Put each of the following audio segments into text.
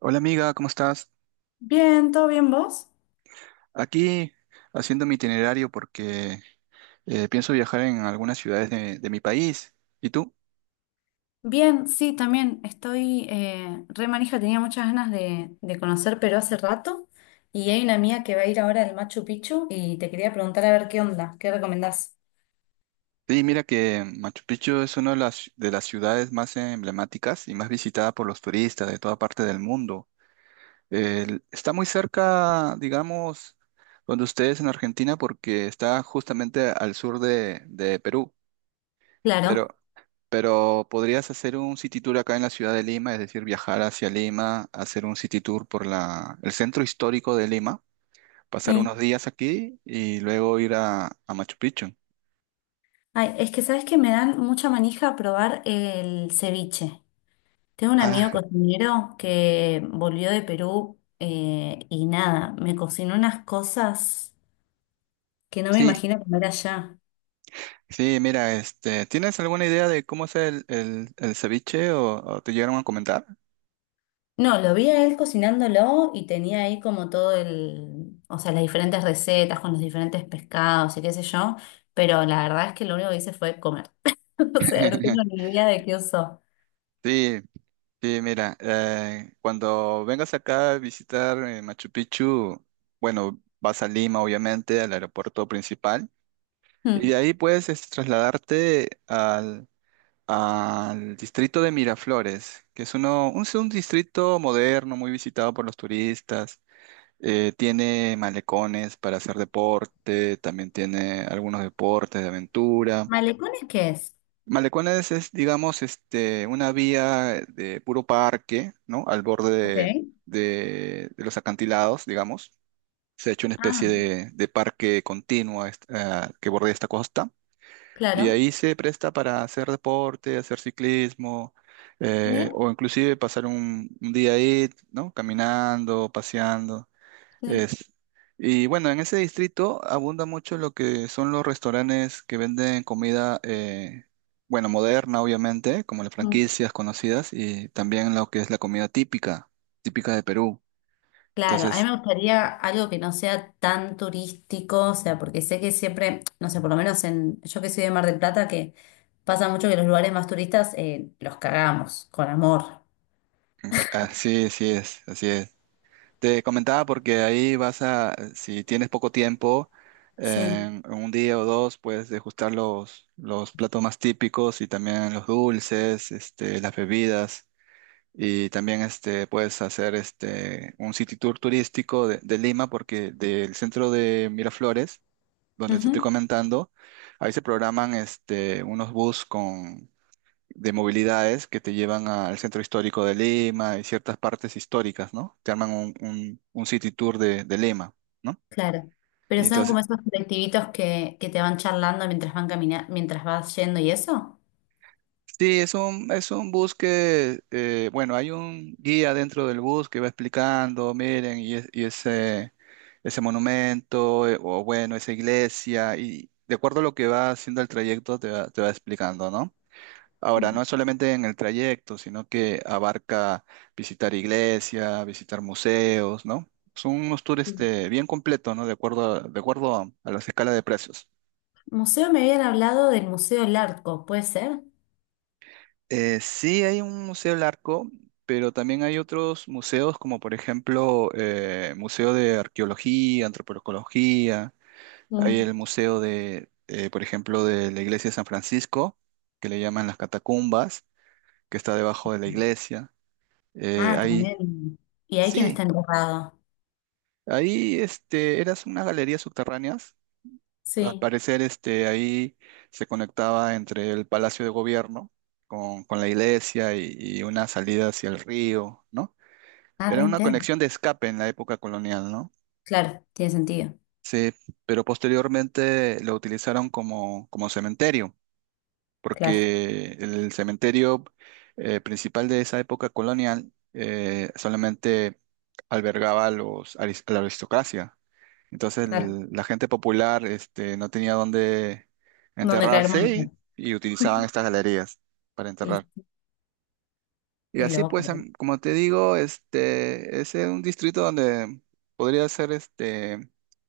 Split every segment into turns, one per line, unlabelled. Hola amiga, ¿cómo estás?
Bien, ¿todo bien vos?
Aquí haciendo mi itinerario porque pienso viajar en algunas ciudades de mi país. ¿Y tú?
Bien, sí, también estoy re manija, tenía muchas ganas de conocer Perú hace rato y hay una mía que va a ir ahora al Machu Picchu y te quería preguntar a ver qué onda, qué recomendás.
Sí, mira que Machu Picchu es una de las ciudades más emblemáticas y más visitada por los turistas de toda parte del mundo. Está muy cerca, digamos, donde ustedes en Argentina porque está justamente al sur de Perú. Pero
Claro,
Pero podrías hacer un city tour acá en la ciudad de Lima, es decir, viajar hacia Lima, hacer un city tour por el centro histórico de Lima, pasar unos
sí.
días aquí y luego ir a Machu Picchu.
Ay, es que sabes que me dan mucha manija probar el ceviche. Tengo un amigo
Ah,
cocinero que volvió de Perú, y nada, me cocinó unas cosas que no me
sí,
imagino comer allá.
sí, mira, este, ¿tienes alguna idea de cómo es el ceviche o te llegaron a comentar?
No, lo vi a él cocinándolo y tenía ahí como todo el, o sea, las diferentes recetas con los diferentes pescados y qué sé yo, pero la verdad es que lo único que hice fue comer. O sea, no tengo ni idea de qué usó.
Sí, sí, mira, cuando vengas acá a visitar Machu Picchu, bueno, vas a Lima, obviamente, al aeropuerto principal. Y
Mm.
de ahí puedes es, trasladarte al distrito de Miraflores, que es un distrito moderno, muy visitado por los turistas. Tiene malecones para hacer deporte, también tiene algunos deportes de aventura.
¿Malecones qué es?
Malecones es, digamos, este, una vía de puro parque, ¿no? Al borde
Ok.
de los acantilados, digamos. Se ha hecho una especie
Ah,
de parque continuo a que bordea esta costa. Y
claro.
ahí se presta para hacer deporte, hacer ciclismo,
¿Sí?
o inclusive pasar un día ahí, ¿no? Caminando, paseando.
Sí.
Es. Y bueno, en ese distrito abunda mucho lo que son los restaurantes que venden comida, bueno, moderna, obviamente, como las
Mm.
franquicias conocidas, y también lo que es la comida típica, típica de Perú.
Claro, a mí
Entonces,
me gustaría algo que no sea tan turístico, o sea, porque sé que siempre, no sé, por lo menos en, yo que soy de Mar del Plata, que pasa mucho que los lugares más turistas, los cagamos, con amor.
así, sí es, así es. Te comentaba porque ahí vas a, si tienes poco tiempo,
Sí,
en un día o dos puedes degustar los platos más típicos y también los dulces, este, las bebidas y también este, puedes hacer este, un city tour turístico de Lima porque del centro de Miraflores, donde te estoy
ujú,
comentando, ahí se programan este, unos bus de movilidades que te llevan al centro histórico de Lima y ciertas partes históricas, ¿no? Te arman un city tour de Lima, ¿no?
claro. Pero
Y
son como
entonces,
esos colectivitos que te van charlando mientras van caminando, mientras vas yendo y eso.
sí, es es un bus que, bueno, hay un guía dentro del bus que va explicando, miren, y ese monumento, o bueno, esa iglesia, y de acuerdo a lo que va haciendo el trayecto, te va explicando, ¿no? Ahora, no es solamente en el trayecto, sino que abarca visitar iglesia, visitar museos, ¿no? Son unos tours
Sí.
este, bien completos, ¿no? A las escalas de precios.
Museo, me habían hablado del Museo Larco, ¿puede ser?
Sí hay un museo del arco, pero también hay otros museos, como por ejemplo Museo de Arqueología, Antropología, hay
Mm.
el Museo de, por ejemplo, de la Iglesia de San Francisco, que le llaman las Catacumbas, que está debajo de la iglesia. Eh,
Ah,
hay,
tremendo. Y hay quien está
sí,
enterrado.
ahí este, eras unas galerías subterráneas. Al
Sí.
parecer, este, ahí se conectaba entre el Palacio de Gobierno con la iglesia y una salida hacia el río, ¿no?
Ah, re
Era una
intenso.
conexión de escape en la época colonial, ¿no?
Claro, tiene sentido.
Sí, pero posteriormente lo utilizaron como, como cementerio,
Claro,
porque el cementerio principal de esa época colonial solamente albergaba a la aristocracia. Entonces
claro.
la gente popular este, no tenía dónde
Donde caer
enterrarse
muerto.
y utilizaban estas galerías para
Y
enterrar. Y
qué
así pues,
loco.
como te digo, este, es un distrito donde podría ser este,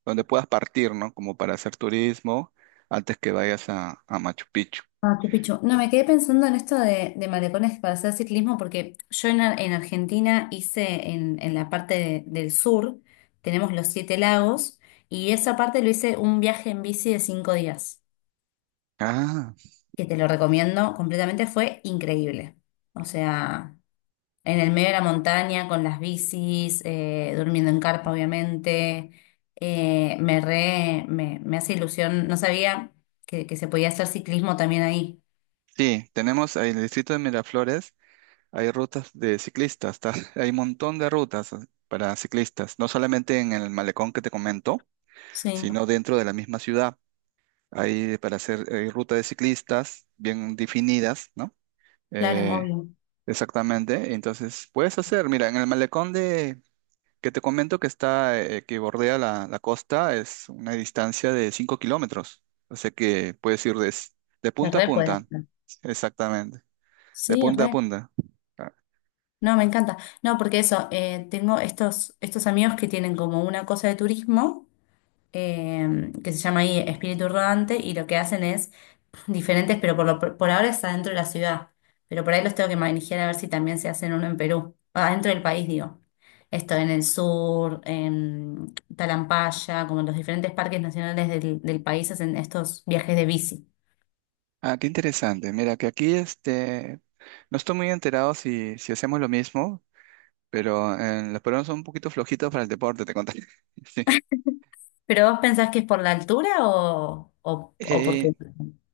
donde puedas partir, ¿no? Como para hacer turismo antes que vayas a Machu Picchu.
Ah, qué pichu. No, me quedé pensando en esto de malecones para hacer ciclismo, porque yo en Argentina hice en la parte del sur, tenemos los siete lagos, y esa parte lo hice un viaje en bici de 5 días,
Ah,
que te lo recomiendo completamente, fue increíble. O sea, en el medio de la montaña, con las bicis, durmiendo en carpa, obviamente. Me hace ilusión, no sabía que se podía hacer ciclismo también ahí.
sí, tenemos ahí en el distrito de Miraflores, hay rutas de ciclistas, hay un montón de rutas para ciclistas, no solamente en el malecón que te comento,
Sí,
sino dentro de la misma ciudad. Hay para hacer ruta de ciclistas bien definidas, ¿no?
claro,
Eh,
obvio.
Exactamente. Entonces, puedes hacer, mira, en el malecón de, que te comento que está, que bordea la costa, es una distancia de 5 kilómetros. O sea que puedes ir de, de
Se
punta a
re puede
punta,
hacer.
exactamente, de
Sí,
punta a
re.
punta. Ah,
No, me encanta. No, porque eso, tengo estos amigos que tienen como una cosa de turismo, que se llama ahí Espíritu Rodante y lo que hacen es diferentes, pero por ahora está dentro de la ciudad. Pero por ahí los tengo que manejar a ver si también se hacen uno en Perú, adentro del país, digo. Esto en el sur, en Talampaya, como en los diferentes parques nacionales del país hacen estos viajes de bici.
Qué interesante. Mira, que aquí este, no estoy muy enterado si hacemos lo mismo. Pero los peruanos son un poquito flojitos para el deporte, te contaré. Sí.
¿Pero vos pensás que es por la altura o por qué?
Eh,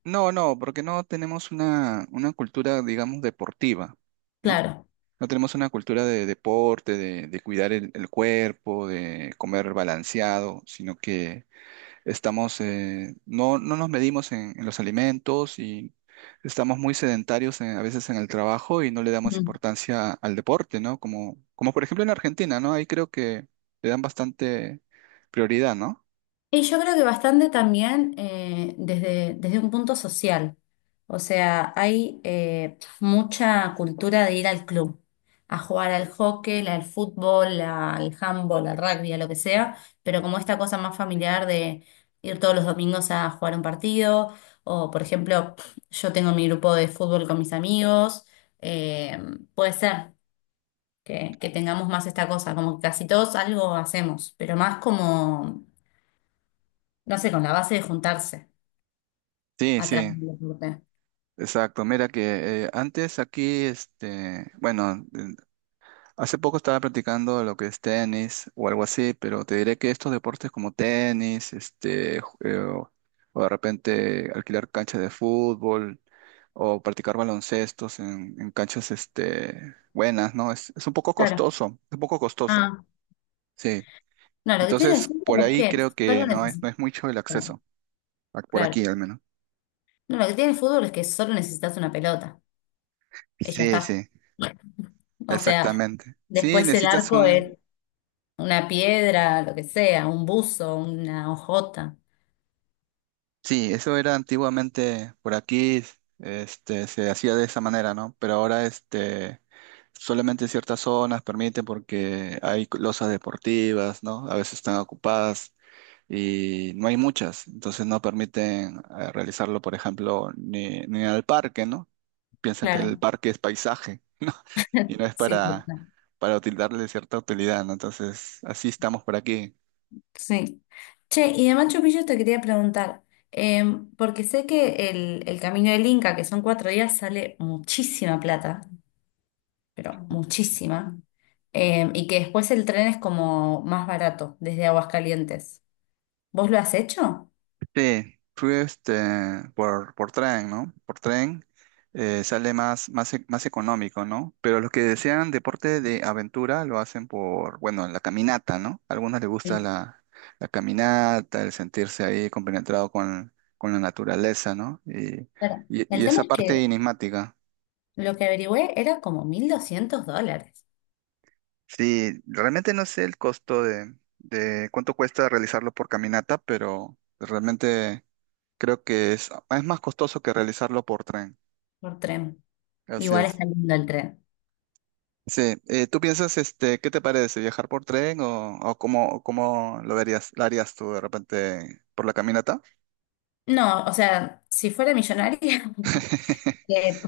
no, no, porque no tenemos una cultura, digamos, deportiva, ¿no?
Claro.
No tenemos una cultura de deporte, de cuidar el cuerpo, de comer balanceado, sino que estamos, no, no nos medimos en los alimentos y estamos muy sedentarios a veces en el trabajo y no le damos
Mm.
importancia al deporte, ¿no? Como por ejemplo en Argentina, ¿no? Ahí creo que le dan bastante prioridad, ¿no?
Y yo creo que bastante también, desde un punto social. O sea, hay mucha cultura de ir al club, a jugar al hockey, al fútbol, al handball, al rugby, a lo que sea, pero como esta cosa más familiar de ir todos los domingos a jugar un partido, o por ejemplo, yo tengo mi grupo de fútbol con mis amigos, eh, puede ser que tengamos más esta cosa, como que casi todos algo hacemos, pero más como no sé, con la base de juntarse
Sí,
atrás
sí,
del deporte.
exacto. Mira que antes aquí, este, bueno, hace poco estaba practicando lo que es tenis o algo así, pero te diré que estos deportes como tenis, este, o de repente alquilar canchas de fútbol o practicar baloncestos en canchas, este, buenas, ¿no? Es un poco
Claro.
costoso, es un poco costoso,
Ah,
sí.
no, lo que tiene el
Entonces, por
fútbol es
ahí
que
creo que
solo
no es, no
necesitas.
es mucho el acceso, por
Claro.
aquí al menos.
No, lo que tiene el fútbol es que solo necesitas una pelota. Y ya
Sí,
está.
sí,
O sea,
exactamente. Sí,
después el
necesitas
arco
un.
es una piedra, lo que sea, un buzo, una hojota.
Sí, eso era antiguamente por aquí, este, se hacía de esa manera, ¿no? Pero ahora, este, solamente ciertas zonas permiten porque hay losas deportivas, ¿no? A veces están ocupadas y no hay muchas, entonces no permiten realizarlo, por ejemplo, ni al parque, ¿no? Piensan que el
Claro.
parque es paisaje, ¿no? Y no es
Sí,
para,
total.
para util- darle cierta utilidad, ¿no? Entonces, así estamos por aquí.
Sí. Che, y de Machu Picchu te quería preguntar, porque sé que el camino del Inca, que son 4 días, sale muchísima plata. Pero muchísima. Y que después el tren es como más barato desde Aguascalientes. ¿Vos lo has hecho?
Sí, fui este, por tren, ¿no? Por tren sale más económico, ¿no? Pero los que desean deporte de aventura lo hacen por, bueno, la caminata, ¿no? A algunos les gusta
Sí.
la caminata, el sentirse ahí compenetrado con la naturaleza, ¿no? Y,
Claro.
y, y
El tema
esa
es que
parte enigmática.
lo que averigüé era como 1200 dólares
Sí, realmente no sé el costo de cuánto cuesta realizarlo por caminata, pero realmente creo que es más costoso que realizarlo por tren.
por tren.
Así
Igual
es.
está lindo el tren.
Sí, ¿tú piensas, este, qué te parece, viajar por tren o cómo lo verías, lo harías tú de repente por la caminata?
No, o sea, si fuera millonaria, eh,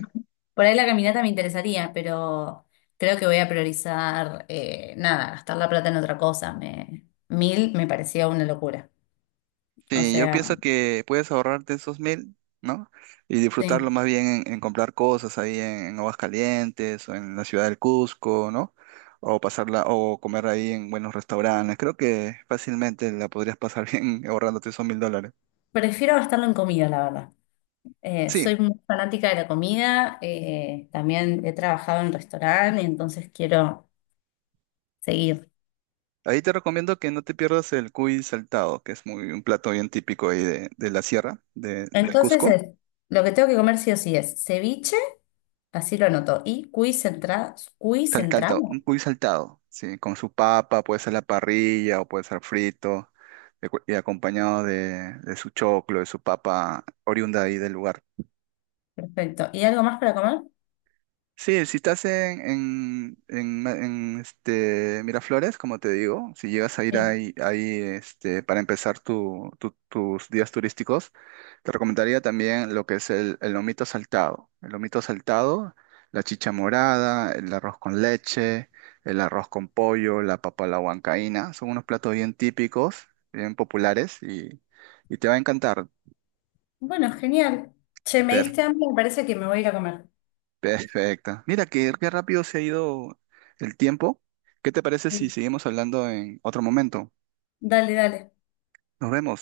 por ahí la caminata me interesaría, pero creo que voy a priorizar, nada, gastar la plata en otra cosa. 1000 me parecía una locura. O
Sí, yo
sea,
pienso que puedes ahorrarte esos 1.000, ¿no? Y disfrutarlo
sí.
más bien en comprar cosas ahí en Aguascalientes o en la ciudad del Cusco, ¿no? O pasarla, o comer ahí en buenos restaurantes. Creo que fácilmente la podrías pasar bien ahorrándote esos 1.000 dólares.
Prefiero gastarlo en comida, la verdad. Soy
Sí,
muy fanática de la comida, también he trabajado en restaurante, entonces quiero seguir.
ahí te recomiendo que no te pierdas el cuy saltado, que es muy un plato bien típico ahí de la sierra, del
Entonces,
Cusco.
lo que tengo que comer sí o sí es ceviche, así lo anoto, y cuy
Saltado,
centrado.
un cuy saltado, sí, con su papa, puede ser la parrilla o puede ser frito, y acompañado de su choclo, de su papa oriunda ahí del lugar.
Perfecto. ¿Y algo más para comer?
Sí, si estás este, Miraflores, como te digo, si llegas a ir
Sí.
ahí, ahí este, para empezar tus días turísticos, te recomendaría también lo que es el lomito saltado. El lomito saltado, la chicha morada, el arroz con leche, el arroz con pollo, la papa a la huancaína, son unos platos bien típicos, bien populares y te va a encantar.
Bueno, genial. Che, me diste hambre, me parece que me voy a ir a comer.
Perfecto. Mira, qué rápido se ha ido el tiempo. ¿Qué te parece
Sí.
si seguimos hablando en otro momento?
Dale, dale.
Nos vemos.